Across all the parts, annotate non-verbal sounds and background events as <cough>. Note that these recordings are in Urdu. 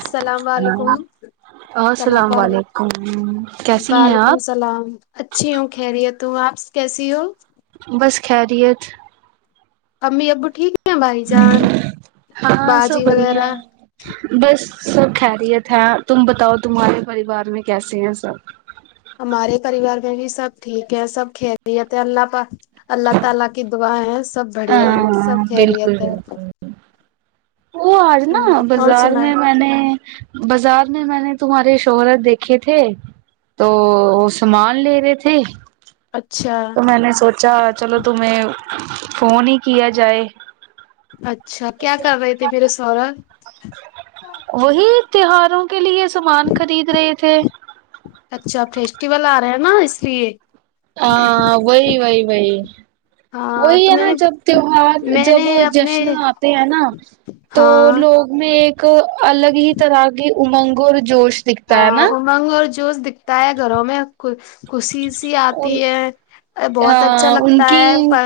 اسلام و علیکم اسلام السلام وعلیکم علیکم کیسی ہیں وعلیکم آپ السلام اچھی ہوں خیریت ہے تو آپ کیسی ہو بس خیریت امی ابو ٹھیک ہیں بھائی جان ہاں سب باجی بڑھیا وغیرہ ہے بس سب خیریت ہے تم بتاؤ تمہارے پریوار میں کیسے ہیں سب ہمارے پریوار میں بھی سب ٹھیک ہے سب کھیل خیریت اللہ پاک اللہ تعا لی کی ہاں ہاں سب بڑھیا ہے سب ہاں خیریت بالکل ہے بالکل وہ آج نا ہ اور بازار سنائے میں میں نے بازار میں میں نے تمہارے شوہرت دیکھے تھے تو وہ سامان لے رہے تھے اچھا تو میں نے سوچا چلو تمہیں فون ہی کیا جائے اچھا کیا کر رہے تھے میرے سورج وہی تیواروں کے لیے سامان خرید رہے تھے اچھا فیسٹیول آ رہا ہیں نا اس لیے ہاں وہی وہی ووہی ہاں وہی تو ہے میں نا نے جب تہوار میں نے جب اپنے جشن آتے ہیں نا تو ہاں لوگ میں ایک الگ ہی طرح کی امنگوں اور جوش دکھتا ہے ہاں نا امنگ اور جوش دکھتا ہے گھروں میں خوشی سی آتی ان ہے بہت اچھا ہاں ان لگتا کی ہے پر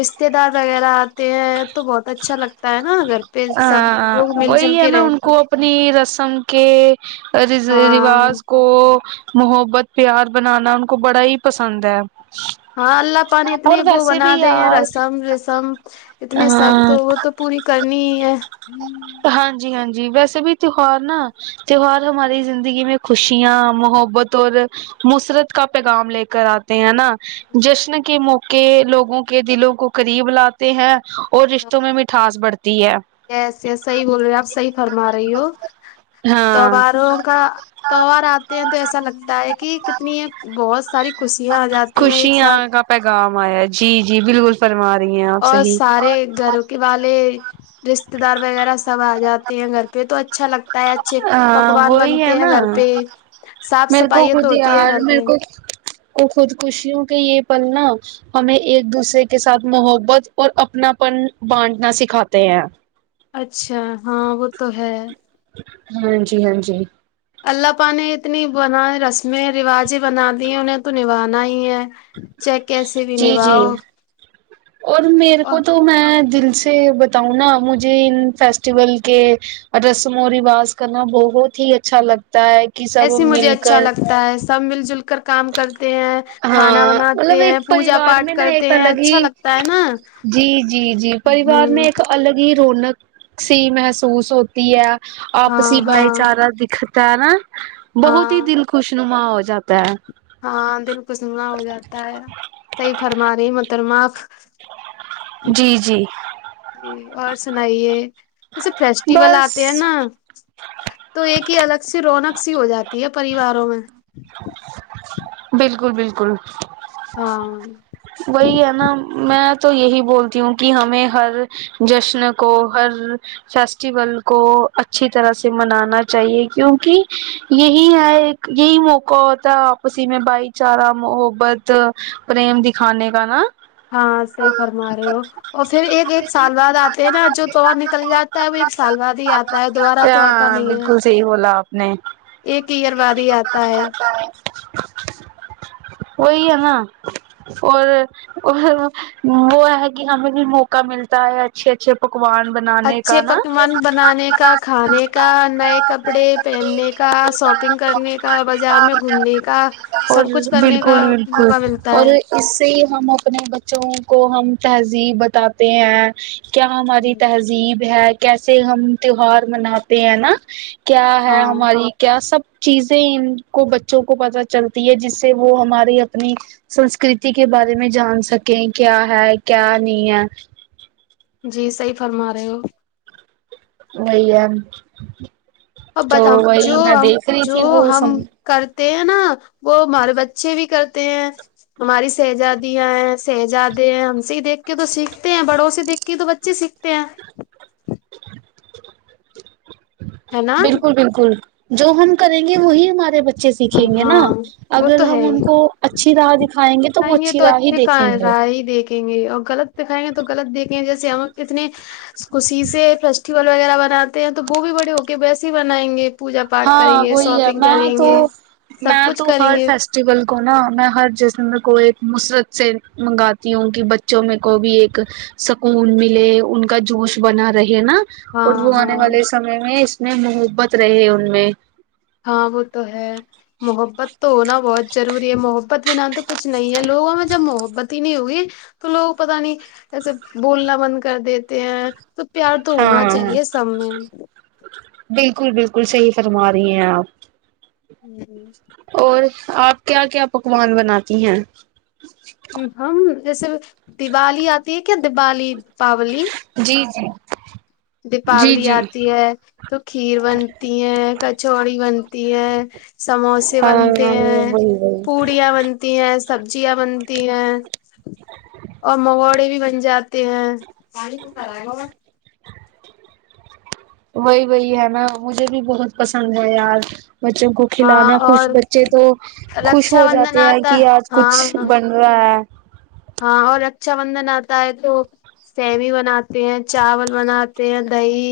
رشتے دار وغیرہ آتے ہیں تو بہت اچھا لگتا تا ہے نا گھر پہ سب ہاں لوگ مل جل وہی ہے کے نا ان رہتے کو ہیں اپنی رسم کے ہاں رواج کو کو محبت پیار بنانا ان کو بڑا ہی پسند ہے ہاں اللہ پانی اتنے اور وہ ویسے بنا بھی دے ہیں یار رسم رسم اتنے سب تو ہاں وہ تو پوری کرنی ہی ہے ہ ہاں جی ہاں جی ویسے بھی تہوار نا تیوار ہماری زندگی میں خوشیاں محبت اور مسرت کا پیغام لے کر آتے ہیں نا جشن کے موقع لوگوں کے دلوں کو قریب لاتے ہیں اور رشتوں میں مٹھاس بڑھتی ہے یس یس صحیح بول رہے آپ صحیح فرما رہی ہو ہاں تہواروں کا تہوار آتے ہیں تو ایسا لگتا ہے کہ کتنی بہت ساری خوشیاں آ جاتی ہیں ایک ساتھ خوشیاں کا پیغام آیا جی جی بالکل فرما رہی ہیں آپ صحیح ایک گھرک والے رشتے دار وغیرہ سب آ جاتے ہیں گھر پہ تو اچھا لگتا ہے اچھے ہاں پکوان وہی ہے بنتے ہیں نا گھر پہ صاف میرے کو صفائی تو خود ہوتی ہے یار گھر میرے میں کو کو خود خوشیوں کے یہ پل نا ہمیں ایک دوسرے کے ساتھ محبت اور اپناپن بانٹنا سکھاتے ہیں اچھا ہاں وہ تو ہے ہاں جی ہاں جی الله پاک نے اتنی بن رسمیں رواجیں بنا دی ہیں انہیں تو نبھانا ہی ہے چاہ کیسے بھی جی جی نباؤ اور میرے کو تو میں دل سے بتاؤں نا مجھے ان فیسٹیول کے اور رسم و رواج کرنا بہت ہی اچھا لگتا ہے کہ سب ایسے مجھے مل اچھا کر لگتا ہے سب مل جل کر کام کرتے ہیں کھانا ہاں مطلب بناتے ہیں ایک پوجا پریوار پاٹ میں نا کرتے ایک ہیں الگ ہی اچھا لگتا ہے نا جی جی جی پریوار نے ہ ایک الگ رونق سی محسوس ہوتی ہے ہاں آپسی بھائی ہاں چارہ دیکھتا ہے نا بہت ہی ہاں دل خوش نما ہو جاتا ہے ہاں دل خوش نما ہو جاتا ہے صحیح فرما رہی ہے محترمہ اپ جی جی جی اور سنائیے ایسے فیسٹیول بس آتے ہیں نا تو ایک ہی الگ سی رونق سی ہو جاتی ہے پریواروں میں بالکل بالکل ہاں وہی ہے نا میں تو یہی بولتی ہوں کہ ہمیں ہر جشن کو ہر فیسٹیول کو اچھی طرح سے منانا چاہیے کیونکہ یہی ہے یہی موقع ہوتا ہے آپسی ہی میں بھائی چارہ محبت پریم د کھانے کا نا ہاں صحیح فرما رہے ہو اور پھر ایک ایک سال بعد آتے ہیں نا جو توور نکل جاتا ہے وہ ایک سال بعد ہی آتا تائے دوبارہ تو آتا ہاں نہیں ہے بالکل صحیح بولا آپ نے ایک ایئر بعد ہی آتا ہے وہی ہے نا اور اور وہ ہے کہ ہمیں بھی موقع ملتا ہے اچھے اچھے پکوان بنانے کا اچھے نا پکوان بنانے کا کھانے کا نئے کپڑے پہننے کا شاپنگ کرنے کا بازار میں گھومنے کا سب کچھ کرنے کا ہاں موقع ملتا اور ہے اس سے ہی ہم اپنے بچوں کو ہم تہذیب بتاتے ہیں کیا ہماری تہذیب ہے کیسے ہم تہوار مناتے ہیں نا کیا ہے ہاں ہماری کیا سب چیزیں ان کو بچوں کو پتہ چلتی ہے جس سے وہ ہماری اپنی سنسکرتی کے بارے میں جان سکیں کیا ہے کیا نہیں ہے جی صحیح فرما رہے ہو وہی ہے تو اور ہم وہی جو میں ہم دیکھ رہی جو تھی وہ س ہم کرتے ہیں نا وہ ہمارے بچے بھی کرتے ہیں ہماری شہزادیاں ہیں شہزادے ہیں ہم سے ہی دیکھ کے تو سیکھتے ہیں بڑوں سے دیکھ کے کہ تو بچے سیکھتے ہیں ہے نا بالکل بالکل جو ہم کریں گے وہی ہمارے بچے سیکھیں گے نا ہاں وہ اگر تو ہے ہم ہی ان کو اچھی راہ د کھائیں گے تو وہ اچھی راہ ہی اچھے کا دیکھیں گے راہ ہی دیکھیں گے اور غلط دکھائیں گے تو غلط دیکیں گے جیسے ہم کتنے خوشی سے فیسٹیول وغیرہ بناتے ہیں تو وہ بھی بڑے ہو کے ویسے ہی منائیں گے پوجا پاٹھ کریں ہاں گے وہی ہے شاپنگ میں کریں تو گے سب میں کچھ تو کریں ہر گے فیسٹیول کو نا میں ہر جسم کو ایک مصرت سے منگاتی ہوں کہ بچوں میں کو بھی ایک سکون ملے ان کا جوش بنا رہے نا اور وہ ہاں ہاں آنے والے سمے میں اس میں محبت رہے ان میں ہاں وہ تو ہے محبت تو ہونا بہت ضروری ہے محبت میں ن تو کچھ نہیں ہے لوگوں میں جب محبت ہی نہیں ہوگی تو لوگ پتا نہیں ایسے بولنا بند کر دیتے ہیں تو پیار تو ہونا ہاں چاہیے سب میں میں بالکل بالکل صحیح فرما رہی ہیں آپ ہوں اور آپ کیا کیا پکوان بناتی ہیں ہم جیسے دیوالی آتی ہے کیا دیوالی دیپاولی جی جی جی دیپاولی جی آتی ہے تو کھیر بنتی ہے کچوڑی بنتی ہے سموسے ہاں بنتے ہیں وہی وہی پوڑیا بنتے ہیں سبزیاں بنتی ہیں اور مگوڑے بھی بن جاتے تی ہے <unintelligible> پانی گا وہی وہی ہے میں مجھے بھی بہت پسند ہے یار بچوں کو کھلانا ہاں کوھ اور بچے تو خوش رکشا ہو بندھن جاتے ہیں آتا کہ آج ہاں کچھ بن رہا ہے ہاں اور رکشا بندھن آتا ہے تو سیوی بن تی ہیں چاول بناتے ہیں دہی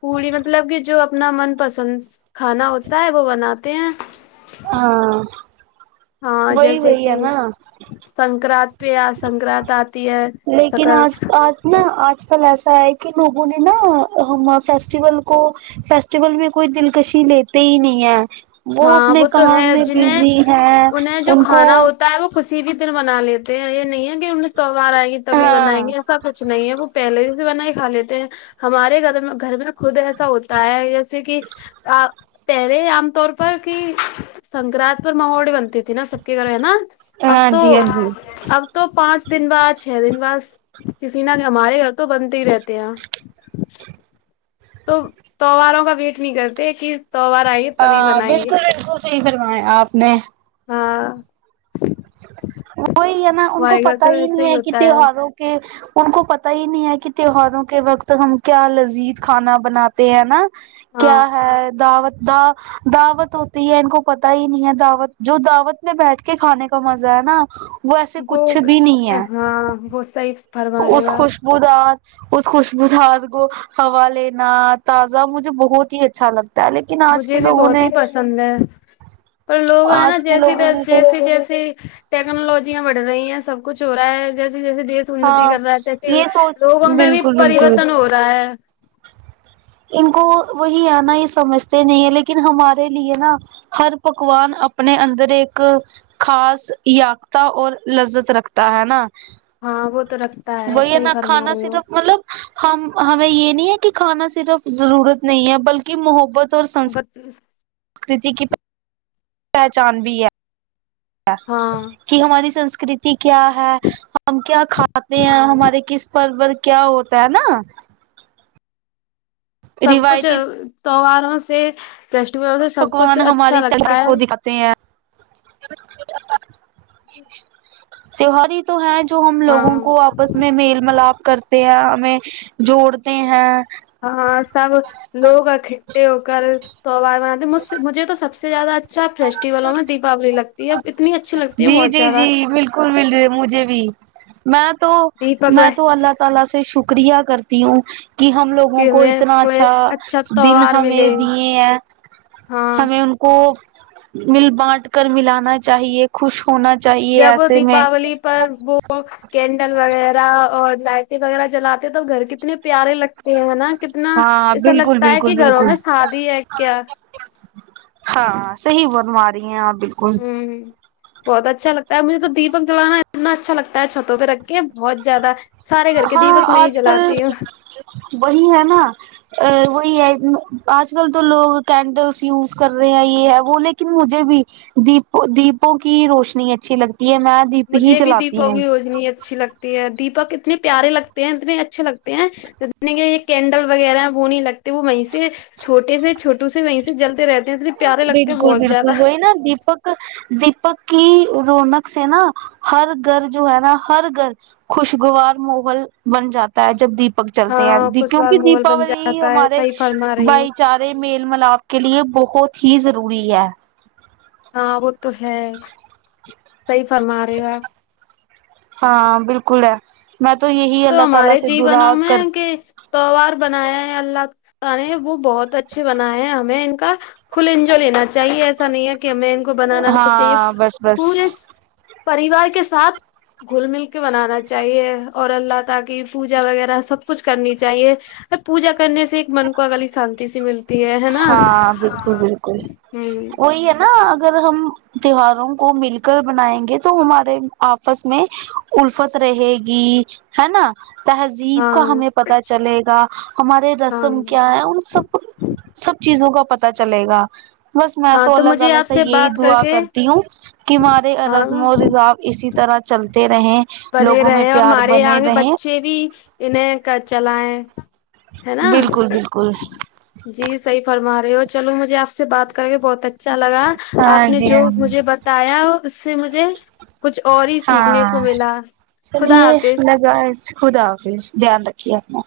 پوڑی مطلب کہ جو اپنا من پسند کھانا ہوتا ہے وہ بناتے ہیں ہاں ہاں وہی جیسے وہی کہ ہے نا سنکرات پ سنکرانت آتی ہے سکر نہ آج کل ایسا ہے کہ لوگوں نے نا ہم فیسٹیول کو فیسٹیول میں کوئی دلکشی لیتے ہی نہیں ہے وہ ہاں اپنے تو کام ہے میں جنہیں بزی ہے انہیں جو ان کو کھانا ہوتا ہے وہ کسی بھی دن بنا لیتے ہیں یہ نہیں ہے کہ ان نے کار آئیں گے تبھی بنائیں ہاں گے ایسا کچھ نہیں ہے وہ پہلے ہی سے بنا ہی کھا لیتے ہیں ہمارے گھر گھر میں خود ایسا ہوتا ہے جیسے کہ پہرے عام طور پر کی سنکرانت پر محوڑی بنتی تھی نا سب کے گھر ہے نا اب ہاں تو جی ہاں جی اب تو پانچ دن بعد چھ دن بعد کسی نہ ہمارے گھر تو بنتے ہی رہتے ہیں تو توواروں کا ویٹ نہیں کرتے کہ تہوار آئیں گے ہ تبھی بنائیں گے بالکل بالکل صحیح فروایا آپ نے ہاں وہی ہے نا ان کو ہمارے گھر پتا تو ہی نہیں ویسے ہے کہ ہوتا تہواروں کے ان کو پتا ہی نہیں ہے کہ تہواروں کے وقت ہم کیا لذیذ کھانا بناتے ہیں نا کیا ہاں ہے دعوت دا دعوت ہوتی ہے ان کو پتا ہی نہیں ہے دعوت جو دعوت میں بیٹھ کے کھانے مزہ ہے نا وہ ایسے کچھ وہ بھی نہیں ہے ہاں وہ سیف اس خوشبو دار اس خوشبو سار کو ہوا لینا تازہ مجھے بہت ہی اچھا لگتا ہے لیکن آج مجھے کے بھی لوگوں بہت نے ہی پسند ہے پر لوگ ہیں نا آج کے جیسی لوگوں نے تو جیسی جیسی ٹیکنالوجیاں بڑھ رہی ہیں سب کچھ ہو رہا ہے جیسے جیسے دیش انتی ہاں کر رہا ہے تیسے یہ سوچ لوگوں میں بھی بالکل بالکل پریورتن ہو رہا ہے ان کو وہی آنا یہ سمجھتے نہیں ہیں لیکن ہمارے لیے نا ہر پکوان اپنے اندر ایک خاص یاقتا اور لذت رکھتا ہے نا ہاں وہ تو رکھتا وہی ہے صحیح نا فرما کھانا رہے ہو صرف مطلب ہم ہمیں یہ نہیں ہے کہ کھانا صرف ضرورت نہیں ہے بلکہ محبت اورکسکتی کی پہچان بھی ہے ہاں کہ ہماری سنسکرتی کیا ہے ہم کیا کھاتے ہیں ہمارے کس پر کیا ہوتا ہے نا سب کچھ روایتی تہواروں سے فیسٹیولوں سے سب کچھ اچھا لگتا ہے تی ہے جی تہوار ہی تو ہے جو ہم لوگوں کو آس میں میل ملاپ کرتے ہیں ہمیں جوڑتے ہیں ہاں سب لوگ اکٹھے ہو کر تووار بناتےجھ مجھے تو سب سے زیادہ اچھا فیسٹیولوں میں دیپاولی لگتی ہے اتنی اچھی لگتی ہے جی بہت جی زیادہ جی بالکل مل رہی مجھے بھی میں تو میں تو اللہ تعالی سے شکریہ کرتی ہوں کہ ہم لوگوں کہ کو ہمیں اتنا کوئی اچھا اچھا دن تہوار ہمیں ملے دیے ہیں ہاں ہمیں ان کو مل بانٹ کر ملانا چاہیے خوش ہونا چاہیے جب ایسے میں دیپاولی پر وہ کینڈل وغیرہ اور لائٹیں وغیرہ جلاتے تو گھر کتنے پیارے لگتے ہیں نا کتنا ہاں ایسا بالکل لگتا ہے کہ بالکل گھروں بالکل میں شادی ہے کیا ہاں صحیح بنوا رہی ہیں آپ بال ہوں بہت اچھا لگتا ہے مجھے تو دیپک جلانا اتنا اچھا لگتا ہے چھتوں پے رکھ کے بہت زیادہ سارے گھر کے ہاں دیپک میں ہی آج کل جلاتی ہوں وہی ہے نا وہی ہے آج کل تو لوگ کینڈلس یوز کر رہے ہیں یہ ہے وہ لیکن مجھے بھی دیپ دیپوں کی روشنی اچھی لگتی ہے میں دیپ ہی مجھے بھی جلاتی دیپوں ہوں کی روجنی اچھی لگتی ہے دیپک اتنے پیارے لگتے ہیں اتنے اچھے لگتے ہیں دنے یہ کینڈل وغیرہ وہ نہیں لگتے وہ وہیں سے چھوٹے سے چھوٹو سے وہیں سے جلتے رہتے ہیں اتنے پیارے لگتے ہیں بالکل بہت زیادہ بالکل وہی نا دیپک دیپک کی رونق سے نا ہر گھر جو ہے نا ہر گھر خوشگوار موغل بن جاتا جب دیپک چلتے ہیں ہاں کچھ بار کیونکہ مغل بن دیپاولی ہی جاتا ہے ہمارے صحیح فرما رہی ہو بھائی چار میل ملاپ کے لیے بہت ہی ضروری ہے ہاں وہ تو ہے صحیح فرما رہے ہو آپ ہاں بالکل ہے میں تو یہی اللہ تعالی سے درا کر تہوار بنایا ہے اللہ تعالی نے وہ بہت اچھے بناائے ہیں ہمیں ان کا فل انجوائے لینا چاہیے ایسا نہیں ہے کہ ہمیں ان کو بنانا نہیں چاہیے ہاں بس بس پورے پریوار کے ساتھ گل مل کے بنانا چاہیے اور اللہ ت کی پوجا وغیرہ سب کچھ کرنی چاہیے پوجا کرنے سے ایک من کو اگلی شانتی سے ملتی ہے ہے نا ہاں بالکل بالکل ہوں وہی ہے نا نا اگر ہم تہواروں کو مل کر بنائیں گے تو ہمارے آپس میں الرفت رہے گی ہے نا تہذیب کا ہاں ہمیں پتا چلے گا ہمارے ہاں رسم کیا ہے ان سب سب چیزوں کا پتا چلے گا بس میں ہاں تو اللہ مجھے تعالی آپ سے یہی بات کر دعا کے کرتی ہوں کہ ہمارے ہاں رضم و رضااب اسی طرح چلتے رہے بنے رہے ہیں اور ہمارے یہاں کے بچے بھی انہیں کا چلائ ہے نا بالکل بالکل جی صحیح فرما رہے ہو چلو مجھے آپ سے بات کر کے بہت اچھا اچھا لگا ہاں آپ نے جی جو ہاں جی مجھے بتایا اس سے مجھے کچھ اور ہی سیکھنے کو ہاں ملا خدا چلیے حافظ لگائے خدا حافظ دھیان رکھیے اپنا